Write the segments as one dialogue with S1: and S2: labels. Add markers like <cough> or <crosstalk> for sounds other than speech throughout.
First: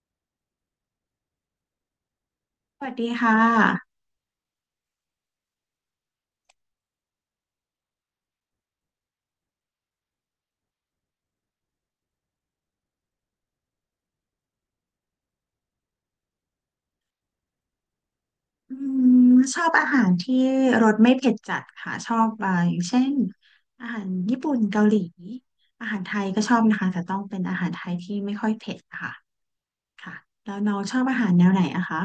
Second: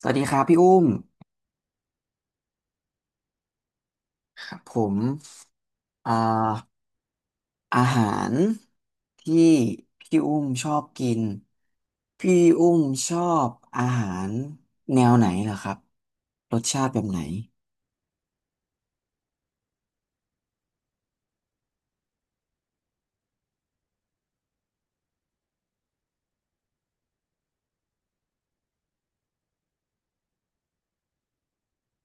S1: สวัสดีครับพี่อุ้ม
S2: สวัสดีค่ะ
S1: ครับผมอ่าอาหารที่พี่อุ้มชอบกินพี่อุ้มชอบอาหารแนวไหนเหรอครับรสชาติแบบไหน
S2: อืมชอบอาหารที่รสไม่เผ็ดจัดค่ะชอบอย่างเช่นอาหารญี่ปุ่นเกาหลีอาหารไทยก็ชอบนะคะแต่ต้องเป็นอาหารไทยที่ไม่ค่อยเผ็ดค่ะค่ะแล้วน้องชอบอาหารแนวไหนอะคะ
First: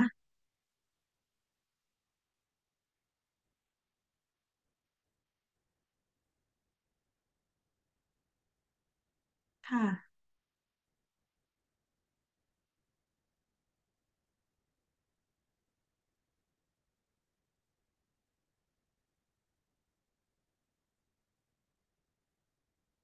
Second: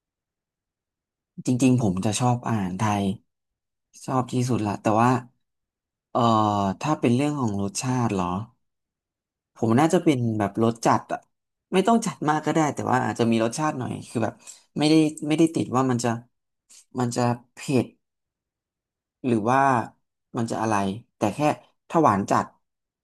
S1: จริงๆผมจะชอบอาหารไทยชอบที่สุดละแต่ว่าเอ่อถ้าเป็นเรื่องของรสชาติเหรอผมน่าจะเป็
S2: ค่ะ
S1: นแบบรสจัดอะไม่ต้องจัดมากก็ได้แต่ว่าอาจจะมีรสชาติหน่อยคือแบบไม่ได้ไม่ได้ติดว่ามันจะมันจะเผ็ด หรือว่ามันจะอะไรแต่แค่ถ้าหวานจัด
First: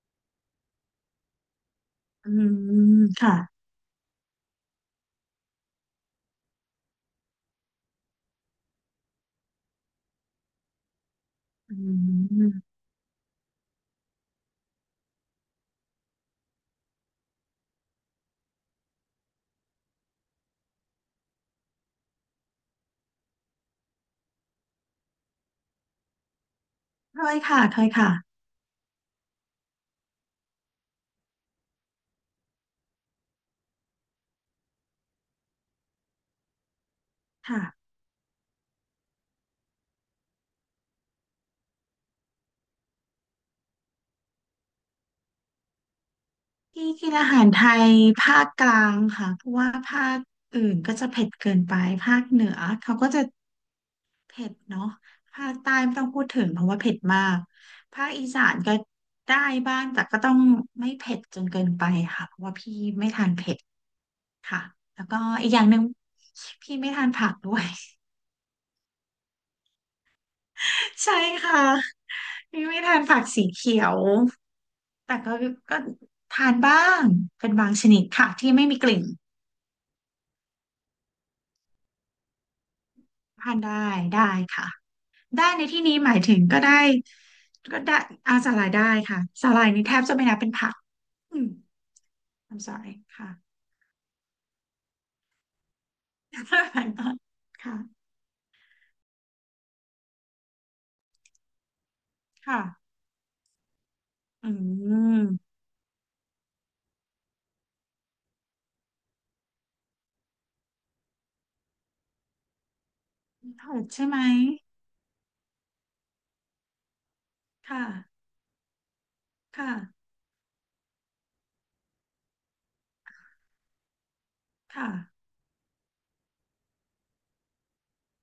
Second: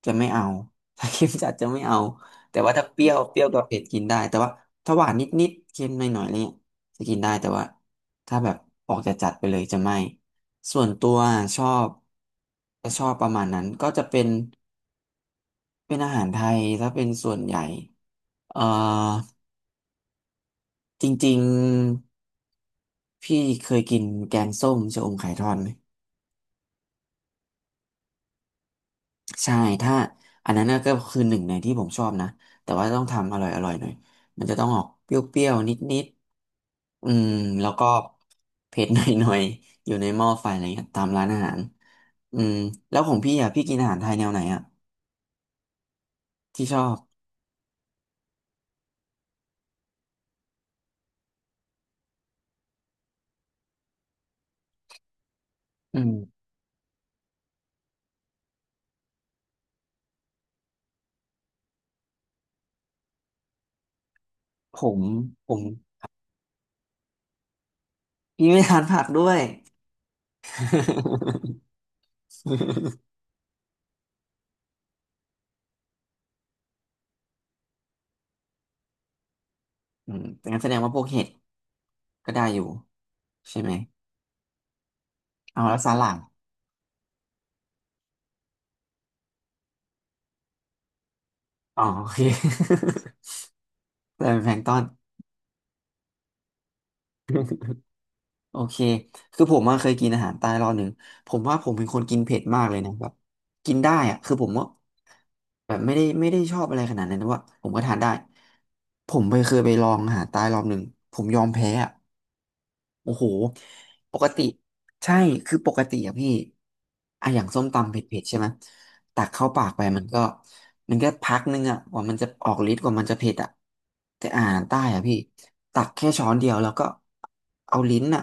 S1: จะไม่เอา <laughs> ถ้าเค็มจัดจะไม่เอา
S2: อื
S1: แต่ว่าถ้าเป
S2: ม
S1: รี้ยว
S2: ค่ะ
S1: เปรี้ยวกับเผ็ดกินได้แต่ว่าถ้าหวานนิดๆเค็มหน่อยๆอะไรเงี้ยจะกินได้แต่ว่าถ้าแบบออกจะจัดไปเลยจะไม่ส่วนตัวชอ
S2: อื
S1: บ
S2: ม
S1: จะชอบประมาณนั้นก็จะเป็นเป็นอาหารไทยถ้าเป็นส่วนใหญ่เอ่อจริงๆพี่เคยกินแกงส้มชะอมไข่ทอดไหม
S2: เคยค่ะเคยค่ะ
S1: ใช่ถ้าอันนั้นน่ะก็คือหนึ่งในที่ผมชอบนะแต่ว่าต้องทำอร่อยหน่อยมันจะต้องออกเปรี้ยวๆนิดๆอืม
S2: ค่ะ
S1: แล้วก็เผ็ดหน่อยๆอยู่ในหม้อไฟอะไรเงี้ยตามร้านอาหารอืมแล้วของพี่อ่ะพี่กินอาหารไทยแนวไหนอ่ะที่ชอ
S2: ที่
S1: บ
S2: กินอาหารไทยภาคกลางค่ะเพราะว่าภาคอื่นก็จะเผ็ดเกินไปภาคเหนือเขาก็จะ เผ็ดเนาะภาคใต้ไม่
S1: อื
S2: ต้อง
S1: ม
S2: พูดถึงเพราะว่าเผ็ดมากภาคอีสานก็ได้บ้างแต่ก็ต้องไม่เผ็ดจนเกินไปค่ะเพราะว่าพี่ไม่ทานเผ็ดค่ะ
S1: ผม
S2: แล้วก็อี
S1: ผ
S2: กอ
S1: ม
S2: ย่างหนึ่งพี่ไม่ทานผักด้วย
S1: พี่ไม่ทานผักด้วย
S2: <laughs> ใช่ค่ะพี่ไม่ทานผักสีเขียวแต่ก็ก็ทานบ้างเป็นบางชนิดค่ะที่ไม่มีกลิ่น
S1: <laughs> อืมงั้นแสดงว่าพวกเห็ดก็ได้อยู่
S2: ทา
S1: ใช่
S2: น
S1: ไหม
S2: ได้ได้ค่ะได้
S1: เอา
S2: ใน
S1: แล้ว
S2: ที่
S1: ส
S2: นี้ห
S1: ลั
S2: มา
S1: ด
S2: ยถึงก็ได้ก็ได้อาสาหร่ายได้ค่ะสาหร่ายนี่แทบจะไม่นับเป็นผักอืม
S1: อ๋อโอเค
S2: I'm sorry ค่ะ
S1: <laughs> แต่เป็นแพลงก์ตอน
S2: <laughs> ค่ะ
S1: โอเคคือผมอะเคยกินอาหารใต้รอบหนึ่งผมว่าผมเป็นคนกินเผ็ด
S2: ค่ะ
S1: มากเลยนะแบบกินได้อะคือผ
S2: อื
S1: มว่า
S2: ม
S1: แบบไม่ได้ชอบอะไรขนาดนั้นแต่ว่าผมก็ทานได้ ผมไปเคยไปลองอาหารใต้รอบหนึ่ง ผมยอมแพ้อะ โอ้โห
S2: ถอดใช่
S1: ป
S2: ไหม
S1: กติใช่ คือปกติอะพี่อะอย่างส้ม
S2: ค่ะ
S1: ตำเผ็ดๆใช่ไหมตักเข้าปากไปมั
S2: ค่ะ
S1: นก็มันก็พักนึงอะกว่ามันจะออกฤทธิ์กว่ามันจะเผ็ดอะแต่อาหารใต้อะพี่
S2: ค่ะ
S1: ตักแค่ช้อนเดียวแล้วก็เอาลิ้นอะ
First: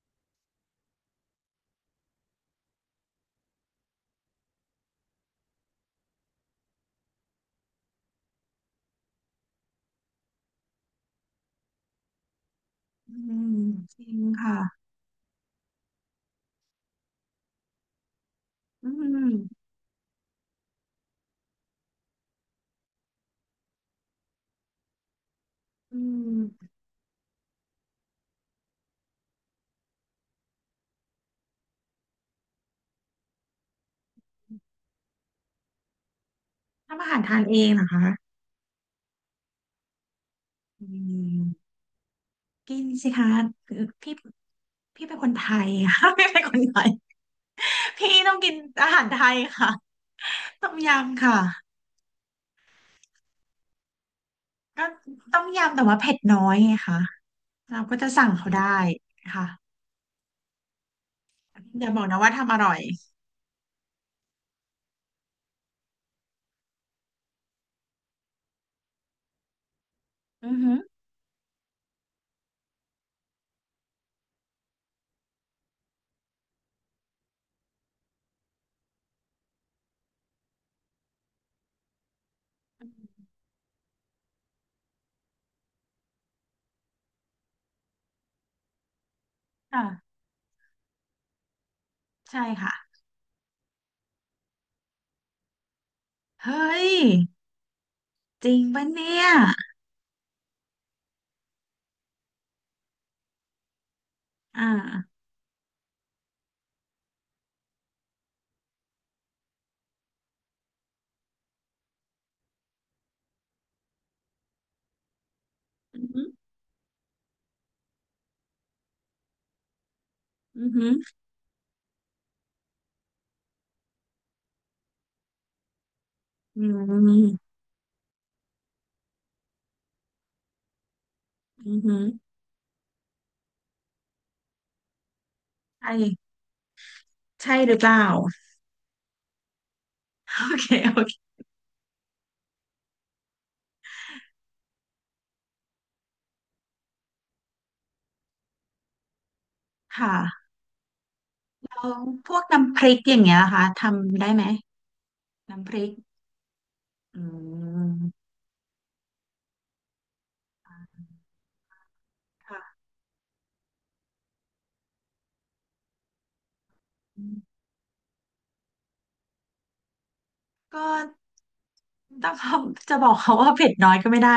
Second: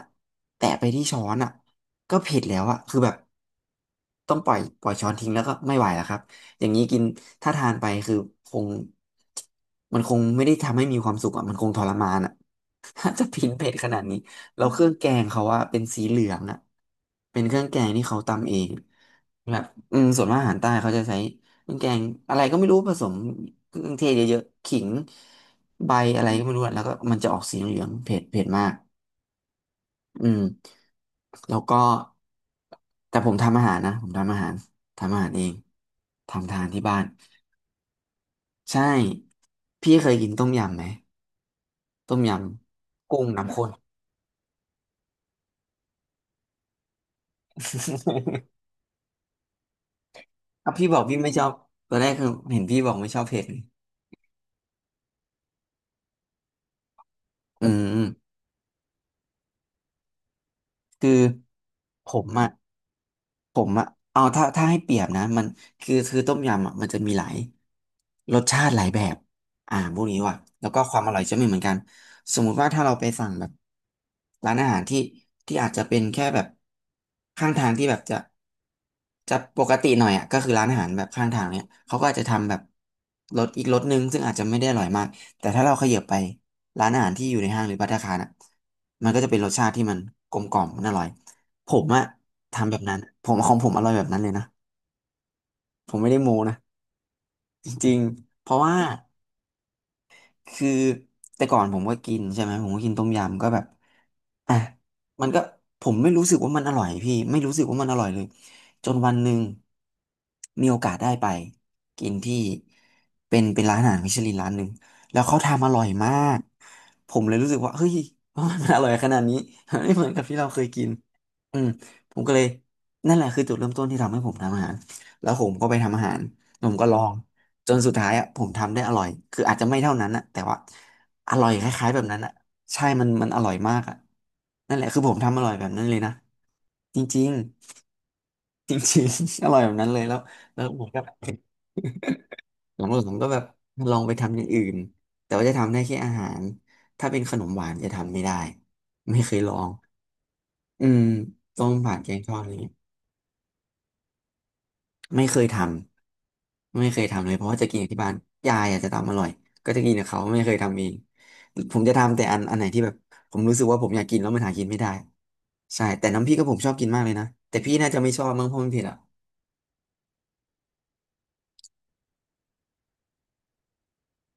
S1: แตะไปที่ช้อนอะก็เผ็ดแล้วอะคือแบบ ต้องปล่อยช้อนทิ้งแล้วก็ไม่ไหวแล้วครับอย่างนี้กินถ้าทานไปคือคงมันคงไม่ได้ทำให้มีความสุขอ่ะมันคงทรมานอ่ะ <laughs> ถ้า
S2: อื
S1: จะพิน
S2: ม
S1: เผ็ดข
S2: จ
S1: นาด
S2: ริ
S1: นี้
S2: งค่ะ
S1: แล้วเครื่องแกงเขาว่าเป็นสีเหลืองอ่ะเป็นเครื่องแกงที่เขาตำเอง
S2: อื
S1: แบบ
S2: ม
S1: อืมส่วนมากอาหารใต้เขาจะใช้เครื่องแกงอะไรก็ไม่รู้ผสมเครื่องเทศเยอะๆขิงใบ
S2: อื
S1: อะไรก็ไม่รู้
S2: ม
S1: อะแล้วก็มันจะออกสีเหลืองๆเผ็ดมาก อืมแล้วก็แต่ผมทำอาหารนะผมทำอาหารทำอาหารเองทำทานที่บ้า
S2: ทำ
S1: น
S2: อาหารทานเองเหรอคะ
S1: ใช่พี่เคยกินต้มยำไหม
S2: อืม
S1: ต้มย
S2: กินสิ
S1: ำกุ้ง
S2: คะ
S1: น้ำข้น
S2: คือพี่พี่เป็นคนไทยค่ะ <laughs> พี่เป็นคนไทยพี่ต้อง
S1: <laughs>
S2: กินอาหารไทยค่ะ ต้
S1: ถ้า
S2: ม
S1: พี่บอกพี่
S2: ยำ
S1: ไม่
S2: ค่ะ
S1: ชอบตอนแรกคือเห็นพี่บอกไม่ชอบเผ็ดไง
S2: ก็ต้มยำแต่ว่าเผ็ดน้อยไงคะ
S1: อื
S2: เราก็จะสั่ง
S1: ม
S2: เขาได้ค่ะ
S1: คือ
S2: อย่าบอก
S1: ผ
S2: นะ
S1: ม
S2: ว่า
S1: อ่ะ
S2: ทำอร่อย
S1: ผมอ่ะเอาถ้าถ้าให้เปรียบนะมันคือต้มยำอ่ะมันจะมีหลายรสชาติหลายแบบอ่าพวกนี้ว่ะ
S2: อือ
S1: แล้ว
S2: ฮึ
S1: ก็ความอร่อยจะไม่เหมือนกันสมมุติว่าถ้าเราไปสั่งแบบร้านอาหารที่อาจจะเป็นแค่แบบข้างทางที่แบบจะปกติหน่อยอ่ะก็คือร้านอาหารแบบข้างทางเนี่ยเขาก็อาจจะทำแบบรสอีกรสหนึงซึ่งอาจจะไม่ได้อร่อยมากแต่ถ้าเราเขยับไป ร้านอาหารที่อยู่ในห้างหรือภัตตาคารอ่ะมันก็จะเป็นรสชาติที่
S2: ค่ะ
S1: มันกลมกล่อมมันอร่อย ผมอะ
S2: ใช่
S1: ทำ
S2: ค่ะ
S1: แบบนั้นผมของผมอร่อยแบบนั้นเลยนะ ผมไม่ได้โม้
S2: เฮ้
S1: นะ
S2: ย
S1: จริงๆเพ
S2: จริ
S1: ราะ
S2: ง
S1: ว่า
S2: ปะเนี่ย
S1: คือแต่ก่อนผมก็กินใช่ไหมผมก็กินต้มยำก็แบบอ่ะ
S2: อ่า
S1: มันก็ผมไม่รู้สึกว่ามันอร่อยพี่ไม่รู้สึกว่ามันอร่อยเลยจนวันหนึ่งมีโอกาสได้ไปกินที่เป็นเป็นร้านอาหารมิชลินร้านหนึ่งแล้วเขาทำอร่อย
S2: อือ
S1: มา
S2: หือ
S1: กผมเลยรู้สึกว่าเฮ้ยมันอร่อยขนาดนี้ <laughs> ไม่เหมือนกับที่เราเคย
S2: อือ
S1: กิ
S2: หื
S1: น
S2: อ
S1: อืมผมก็เลยนั่นแหละคือจุดเริ่มต้นที่ทำให้ผมทำอาหารแล้วผมก็ไปทำอาหาร
S2: อื
S1: ผม
S2: ม
S1: ก็ลอง
S2: อื
S1: จนสุดท้ายอ่ะผมทำได้อร่อยคืออาจจะไม่เท่านั้นอะแต่ว่าอร่อยค
S2: อ
S1: ล้ายๆ
S2: หื
S1: แบ
S2: อ
S1: บนั้นอะใช่มันอร่อยมากอะนั่นแหละคือผมทำอร่อยแบบนั้นเลยนะ
S2: ใช่
S1: จริง
S2: ใช่หรือเป
S1: <laughs>
S2: ล่า
S1: ๆจริงๆ <laughs> อร่อยแบบนั้นเลยแล้ว
S2: โอ
S1: แล้ว
S2: เค
S1: ผมก็
S2: โอ
S1: หลั
S2: เค
S1: งๆ <laughs> ผมก็แบบลองไปทำอย่างอื่นแต่ว่าจะทำได้แค่อาหารถ้าเป็นขนมหวานจะทำไม่ได้ไม่เคยลอง
S2: ค่ะ
S1: อืมต้ม
S2: แล้ว
S1: ผัดแกงท
S2: พ
S1: อ
S2: ว
S1: ด
S2: ก
S1: อะไรอย่างเงี้ย
S2: น้ำพริกอย่างเงี้ยนะคะทำได้ไหม
S1: ไม่เคยท
S2: น้ำพริก
S1: ำไม่เคย
S2: อื
S1: ทำเลยเพราะว่าจะกินกับที่บ้าน
S2: ม
S1: ยายอาจจะทำอร่อยก็จะกินกับเขาไม่เคยทำเองผมจะทำแต่อันไหน
S2: ค่ะ
S1: ที่แบบผมรู้สึกว่าผมอยากกินแล้วมันหากินไม่ได้ใช่แต่น้ำพริกก็ผมชอบกินมากเลยนะแต่พี่น่าจะไม่ชอบมั้งเพราะมันเผ็ดอ่ะ
S2: ก็ ต้องเขาจะบอกเขาว่าเผ็ดน้อยก็ไม่ได้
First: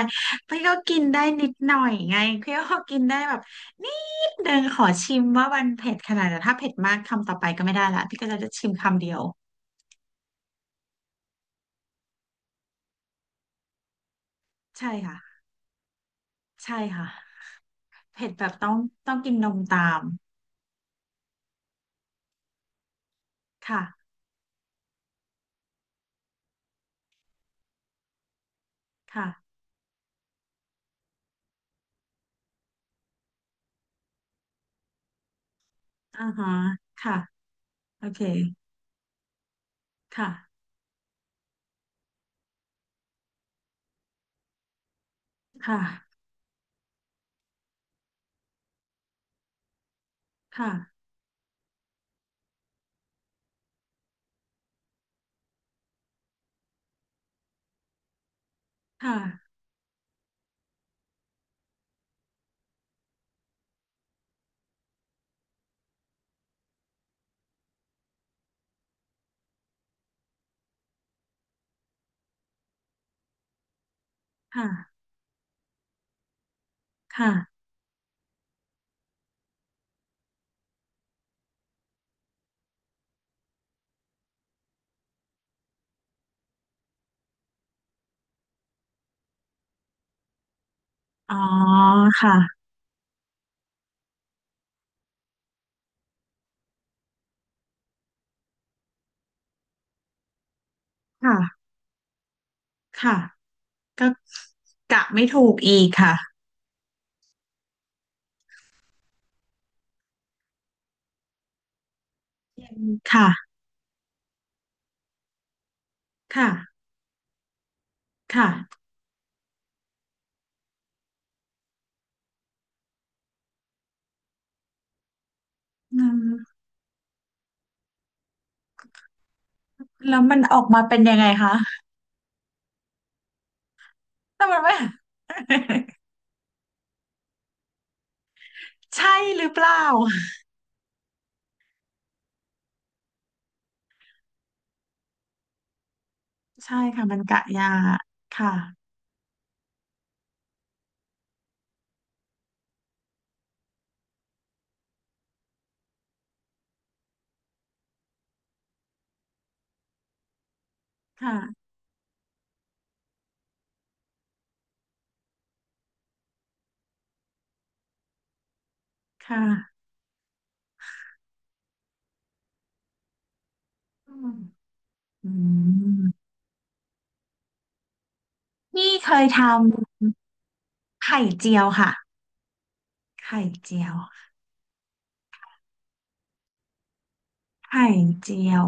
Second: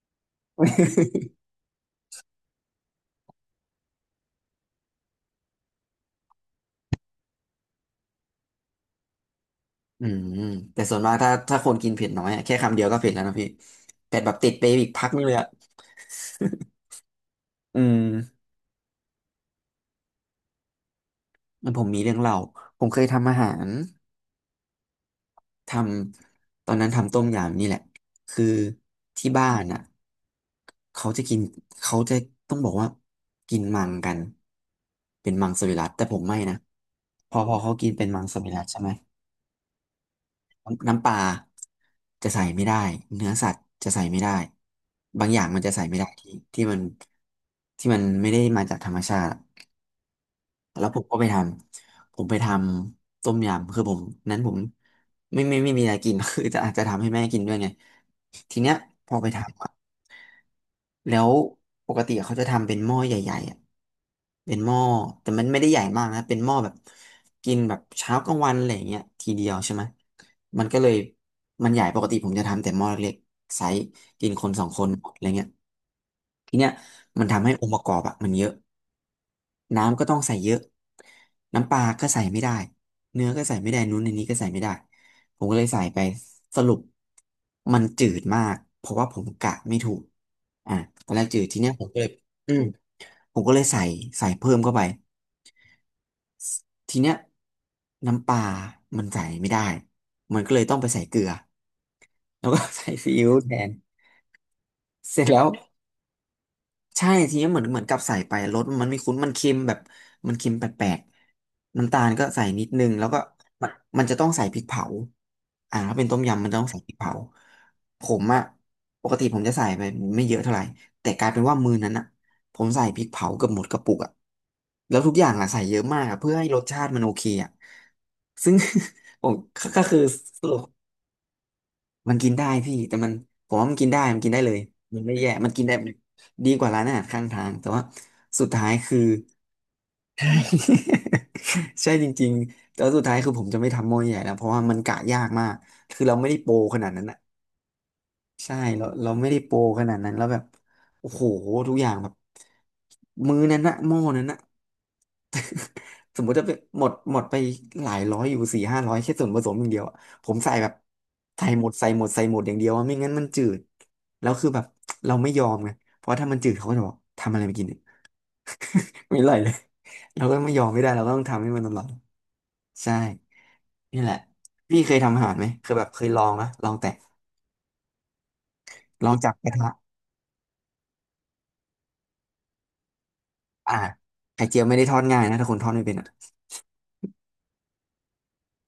S2: พี่ก็กินได้
S1: <laughs>
S2: นิดหน่อยไงพี่ก็กินได้แบบนิดเดินงขอชิมว่ามันเผ็ดขนาดไหนแต่ถ้าเผ็ดมากคำต่อไปก็ไม่ได้ละพี่ก็จะชิมคำเดียว
S1: อืมแต่ส่วนมากถ้าคนกินเผ็ดน้อยอะแค่คำเดียวก็เผ็ดแล้วนะพี่เผ็ดแบบติดไปอี
S2: ใช่
S1: กพัก
S2: ค่ะ
S1: นึงเลยอ่ะ
S2: ใช่ค่ะ
S1: อื
S2: เผ็ด
S1: ม
S2: แบบต้องกินนมตาม
S1: มันผมมีเรื่องเล่าผมเคยทำอาหาร
S2: ค่ะ
S1: ทำตอนนั้นทำต้มยำนี่แหละคือ
S2: ค่ะ
S1: ที่บ้านอ่ะเขาจะกินเขาจะต้องบอกว่ากินมังกันเป็นมังสวิรัติแต่ผม
S2: อ่า
S1: ไม่
S2: ฮะ
S1: นะ
S2: ค่ะ
S1: พอเขากิน
S2: โอ
S1: เป็น
S2: เค
S1: มังสวิรัติใช่ไหม
S2: ค่ะ
S1: น้ำปลาจะใส่ไม่ได้เนื้อสัตว์จะใส่ไม่ได้บางอย่างมันจะ
S2: ค่ะ
S1: ใส่ไม่ได้ที่มันที่มันไม่ได้มาจากธรรมชาติ แล้วผ
S2: ค่ะ
S1: มก็ไปทำผมไปทำต้มยำคือผมนั้นผมไม่ไม่ไม่ไมมีอะไรกิน <laughs> คือจะอาจจะทำให้แม่กินด้วยไงทีเนี้ยพอไป
S2: ค่ะ
S1: ทำอะแล้วปกติเขาจะทำเป็นหม้อใหญ่ๆอะเป็นหม้อแต่มันไม่ได้ใหญ่มากนะเป็นหม้อแบบกินแบบเช้ากลางวันอะไรอย่างเงี้ยทีเดียวใช่ไหมมันก็เลยมันใหญ่ปกติผมจะทำแต่หม้อเล็กๆไซส์กินคนสอ
S2: ค่ะ
S1: งคนอะไรเงี้ย ทีเนี้ยมัน
S2: ค่ะ
S1: ทำให้องค์ประกอบอะมันเยอะน้ำก็ต้องใส่เยอะน้ำปลาก็ใส่ไม่ได้เนื้อก็ใส่ไม่ได้นู้นในนี้ก็ใส่ไม่ได้ผมก็เลยใส่ไปสรุปมันจืดมากเพราะว่าผมกะไม่ถูกอ่ะตอนแรก
S2: อ๋
S1: จื
S2: อ
S1: ดทีเนี้ยผมก็เลย
S2: ค่ะ
S1: อืมผมก็เลยใส่ใส่เพิ่มเข้าไปทีเนี้ยน้ำปลามันใส่ไม่ได้มันก็เลยต้องไปใส่เกลือ
S2: ค่ะ
S1: แล้วก็ <laughs> ใส่ซี
S2: ค่ะ
S1: อิ๊วแทน
S2: ก็กะ
S1: เส
S2: ไม่
S1: ร็จแล้
S2: ถู
S1: ว
S2: กอีกค่ะ
S1: ใช่ทีนี้เหมือนกับใส่ไปรสมันไม่คุ้นมันเค็มแบบมันเค็มแปลกๆน้ำตาลก็ใส่นิดนึงแล้วก็
S2: ค่ะ
S1: มันมันจะต้องใส่พริกเผาอ่าถ้าเป็นต้มยำมั
S2: ค่ะ
S1: นต้องใส่พริกเผาผมอะ
S2: ค่ะ
S1: ปกติผมจะใส่ไปไม่เยอะเท่าไหร่แต่กลายเป็นว่ามื้อนั้นอะผมใส่พริกเผาเกือบหมดกระปุกอะแล้วทุกอย่างอะใส่เยอะ
S2: อื
S1: มากอะเพื่อให้
S2: ม
S1: รสชาติมันโอเคอะซึ่ง <laughs> ผมก็ก็คือ
S2: แล้วมันออกมาเป็นยังไงคะ
S1: มันกินได้พี่แต่มันผมว่ามันกินได้มันกินได้
S2: แต่
S1: เล
S2: มั
S1: ย
S2: นไม่
S1: มันไม่แย่มันกินได้ดีกว่าร้านอาหารข้างทางแต่ว่าสุดท้ายคื
S2: <laughs>
S1: อ
S2: ใช่หรือเปล่า
S1: <laughs> ใช่ <laughs> ใช่จริงๆแต่ว่าสุดท้ายคือผมจะไม่ทำหม้อใหญ่แล้วเพราะว่ามันกะยากมากคือเราไม่ได้โปร
S2: ใช่
S1: ขนาดนั้
S2: ค่ะ
S1: น
S2: มั
S1: อะ
S2: นกะยาค่ะ
S1: ใช่เราไม่ได้โปรขนาดนั้นแล้วแบบโอ้โหทุกอย่างแบบมื้อนั้นนะหม้อนั้นนะ สมมุติจะเป็นหมดไปหลายร้อยอยู่สี่ห้าร้อยแค่ส่วนผสมอย่างเดียวอะผมใส่แบบใส่
S2: ค่ะ
S1: หมดใส่หมดใส่หมดอย่างเดียวอะไม่งั้นมันจืดแล้วคือแบบเราไม่ยอมไงเพราะถ้ามันจืดเขาก็จะบอกทำอะไรไม่กินเนี่ยไม่อร่อย
S2: ค่ะ
S1: เลย <laughs> เราก็ไม่ยอมไม่ได้เราก็ต้องทำให้มันอร่อยใช่นี่แห
S2: อื
S1: ละ
S2: ม
S1: พี่เคยทำอา
S2: อื
S1: หารไหมเคยแบบเคยล
S2: ม
S1: องนะลองแต่
S2: นี่
S1: ล
S2: เค
S1: อง
S2: ย
S1: จาก
S2: ท
S1: กระทะ
S2: ำไข่เจียวค่ะไข่
S1: อ่า
S2: เจียว
S1: ไข่เจียวไม่ได้ทอดง่ายนะถ้าคนทอดไม่เป็นอะ
S2: ไข่เจียว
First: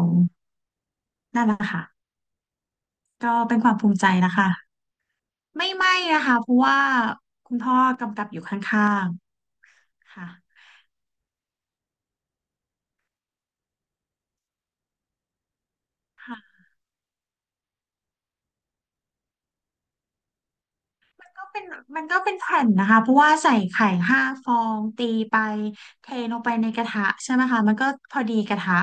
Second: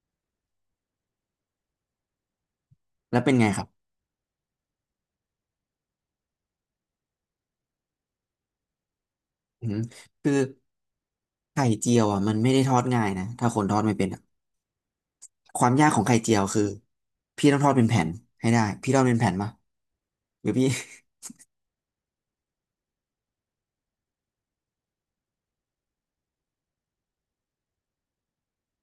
S2: นั่นแหละค่ะ
S1: แล้วเป็
S2: ก็
S1: นไง
S2: เป็
S1: ค
S2: น
S1: รั
S2: ค
S1: บ
S2: วามภูมิใจนะคะไม่ไหม้นะคะเพราะว่าคุณพ่อกำกับอยู่ข้าง
S1: อืม
S2: ๆค่ะ
S1: คือไข่เจียวอ่ะมันไม่ได้ทอดง่ายนะถ้าคนทอดไม่เป็นอะ ความยากของไข่เจียวคือพี่ต้องทอดเป็นแผ่นให้ได้พี่ทอดเป็นแผ่นปะหรือพี่
S2: ก็เป็นมันก็เป็นแผ่นนะคะเพราะว่าใส่ไข่5 ฟองตีไปเทลงไปในกระทะใช่ไหมคะมันก็พอดีกระทะ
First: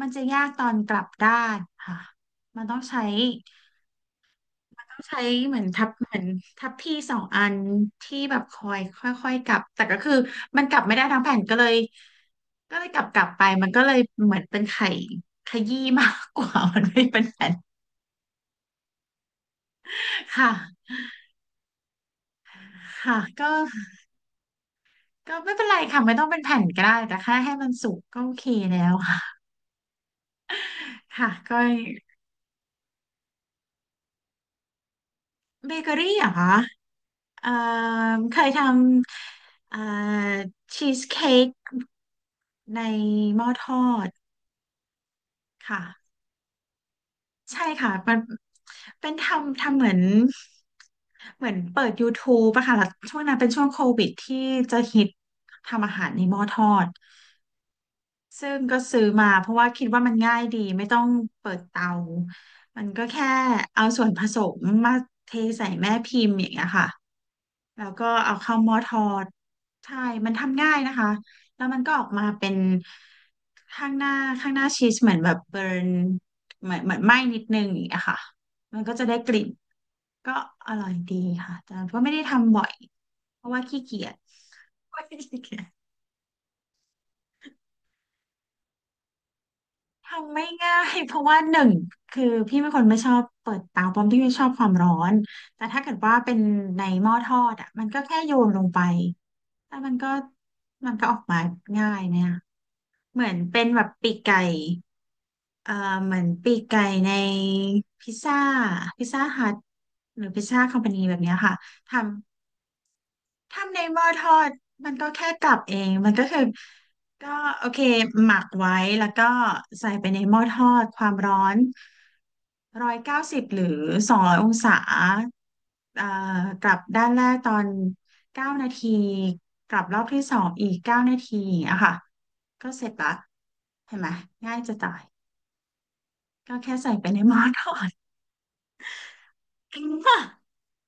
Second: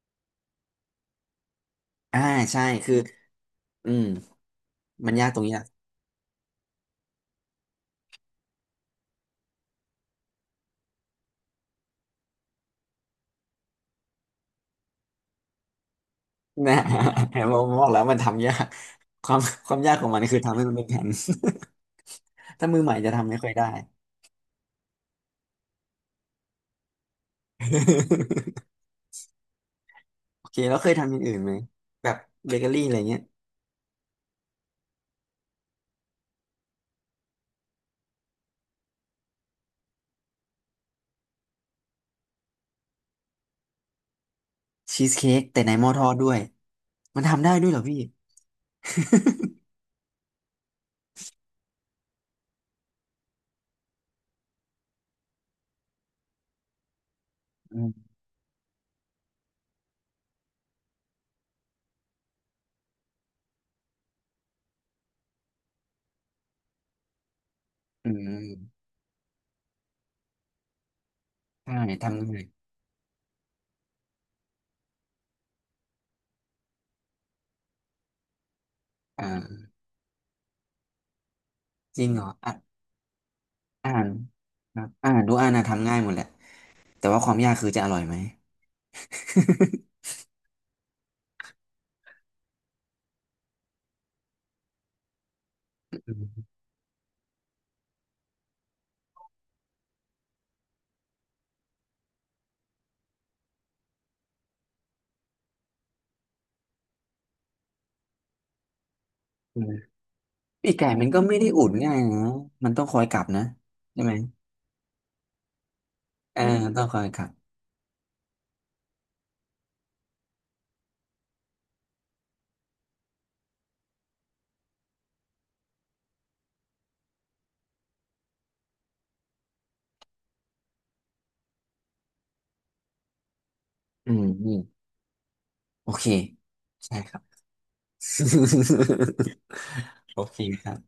S2: มันจะยากตอนกลับด้านค่ะ
S1: <laughs> อ่าใช่
S2: มันต้อง
S1: คือ
S2: ใช้
S1: อืม
S2: ต้อง
S1: มัน
S2: ใช้
S1: ยากตรงเนี้
S2: เห
S1: ย
S2: มือนทับเหมือนทับพี่2 อันที่แบบคอยค่อยๆกลับแต่ก็คือมันกลับไม่ได้ทั้งแผ่นก็เลยกลับไปมันก็เลยเหมือนเป็นไข่ขยี้มากกว่า
S1: นะ
S2: <laughs> มันไม่เป็น
S1: <laughs>
S2: แผ่
S1: ผ
S2: น
S1: มบอกแล้วมันทำยากความความยากของมันคื
S2: ค
S1: อทำให้มันเป็น
S2: ่ะ
S1: แผ่น <laughs> ถ้ามือใหม่จะ
S2: ค่ะ
S1: ทำไม่
S2: ก็
S1: ค่อยได้
S2: ไม่เป็นไรค่ะไม่ต้องเป็นแผ่นก็ได้แต่แค่ให้มันสุกก็โอเค
S1: <laughs>
S2: แล้วค่ะ
S1: โอเคแล้วเคย
S2: <laughs>
S1: ทำอย่าง
S2: ค่ะ
S1: อื่นไหม
S2: ก็
S1: แบบเบเกอรี่อะไรเงี้ย
S2: เบเกอรี่เหรอคะเอ่อเคยทำชีสเค้กในหม้อทอด
S1: ชีสเค้กแต่ใน
S2: ค่ะ
S1: หม้อทอดด้วยมันทำได้
S2: ใช่
S1: ด้วยเหรอ
S2: ค่ะ
S1: พี่
S2: มันเป็นทำเหมือนเปิด YouTube อะค่ะแล้วช่วงนั้นเป็นช่วงโควิดที่จะฮิตทำอาหารในหม้อทอด
S1: <laughs> อืม
S2: ซึ่งก็ซื้อมาเพราะว่าคิดว่ามันง่ายดีไม่ต้องเปิดเตา มันก็แค่เอาส่วนผสมมาเทใส่แม่พิมพ์อย่างเงี้ยค่ะแล้วก็
S1: อื
S2: เอาเข้าหม้อ
S1: ม
S2: ทอดใช่มันทำง่ายนะคะแล้ว
S1: ใช่
S2: มันก็ออก
S1: ทำ
S2: มา
S1: ง่า
S2: เป็น
S1: ย
S2: ข้างหน้าข้างหน้าชีสเหมือนแบบเบิร์นเหมือนไหม้นิดนึงอย่างเงี้ยค่ะมันก็จะได้กลิ่น
S1: อ่า
S2: ก็อร่อยดีค่ะแต่
S1: จ
S2: ก็
S1: ริง
S2: ไม่
S1: เห
S2: ได้
S1: รอ
S2: ทำบ่อยเพราะว่าขี้
S1: อา
S2: เกี
S1: หาร
S2: ยจ
S1: ครับอาหารทุกอันนะ
S2: <laughs>
S1: ทำง่ายหมดแหละแต่ว่าความยากคือจะอร่อยไหม
S2: ทำไม่ง่าย <laughs> เพราะว่าหนึ่งคือพี่เป็นคนไม่ชอบเปิดเตาเพราะพี่ไม่ชอบความร้อนแต่ถ้าเกิด
S1: <laughs> อื
S2: ว่าเป็น
S1: ม
S2: ในหม้อทอดอ่ะมันก็แค่โยนลงไปแล้วมันก็ออกมาง่ายเนี่ยเหมือนเป็นแบบปีกไก่เอ่อเหมือนปีกไก่ในพิซซ่าพิซซ่าฮัท
S1: อืม
S2: หรือพิซซ่า
S1: <laughs> ปี
S2: ค
S1: ก
S2: อม
S1: ไก่
S2: พานี
S1: มัน
S2: แบ
S1: ก็
S2: บเนี้
S1: ไม่
S2: ย
S1: ได้
S2: ค่ะ
S1: อุ่น
S2: ท
S1: ง่ายนะมันต้องคอยกลับนะ
S2: ทำในห
S1: ใช่
S2: ม้อ
S1: ไหม
S2: ทอดมันก็แค่กลับเองมันก็
S1: เอ
S2: คือ
S1: ออต้องคอยกลั
S2: ก็
S1: บ
S2: โอเคหมักไว้แล้วก็ใส่ไปในหม้อทอดความร้อน190หรือ200องศาอ่ากลับด้านแรกตอนเก้านาทีกลับรอบที่สองอีกเก้านาทีอะค่ะก็เสร็จละเห็นไหม
S1: อืมอื
S2: ง่าย
S1: ม
S2: จะตาย
S1: โอเค
S2: ก็แค่ใส่
S1: ใช่
S2: ไป
S1: ครั
S2: ใน
S1: บ
S2: หม้อทอด
S1: <laughs>
S2: <laughs> จริงป่ะ
S1: โอเคครับ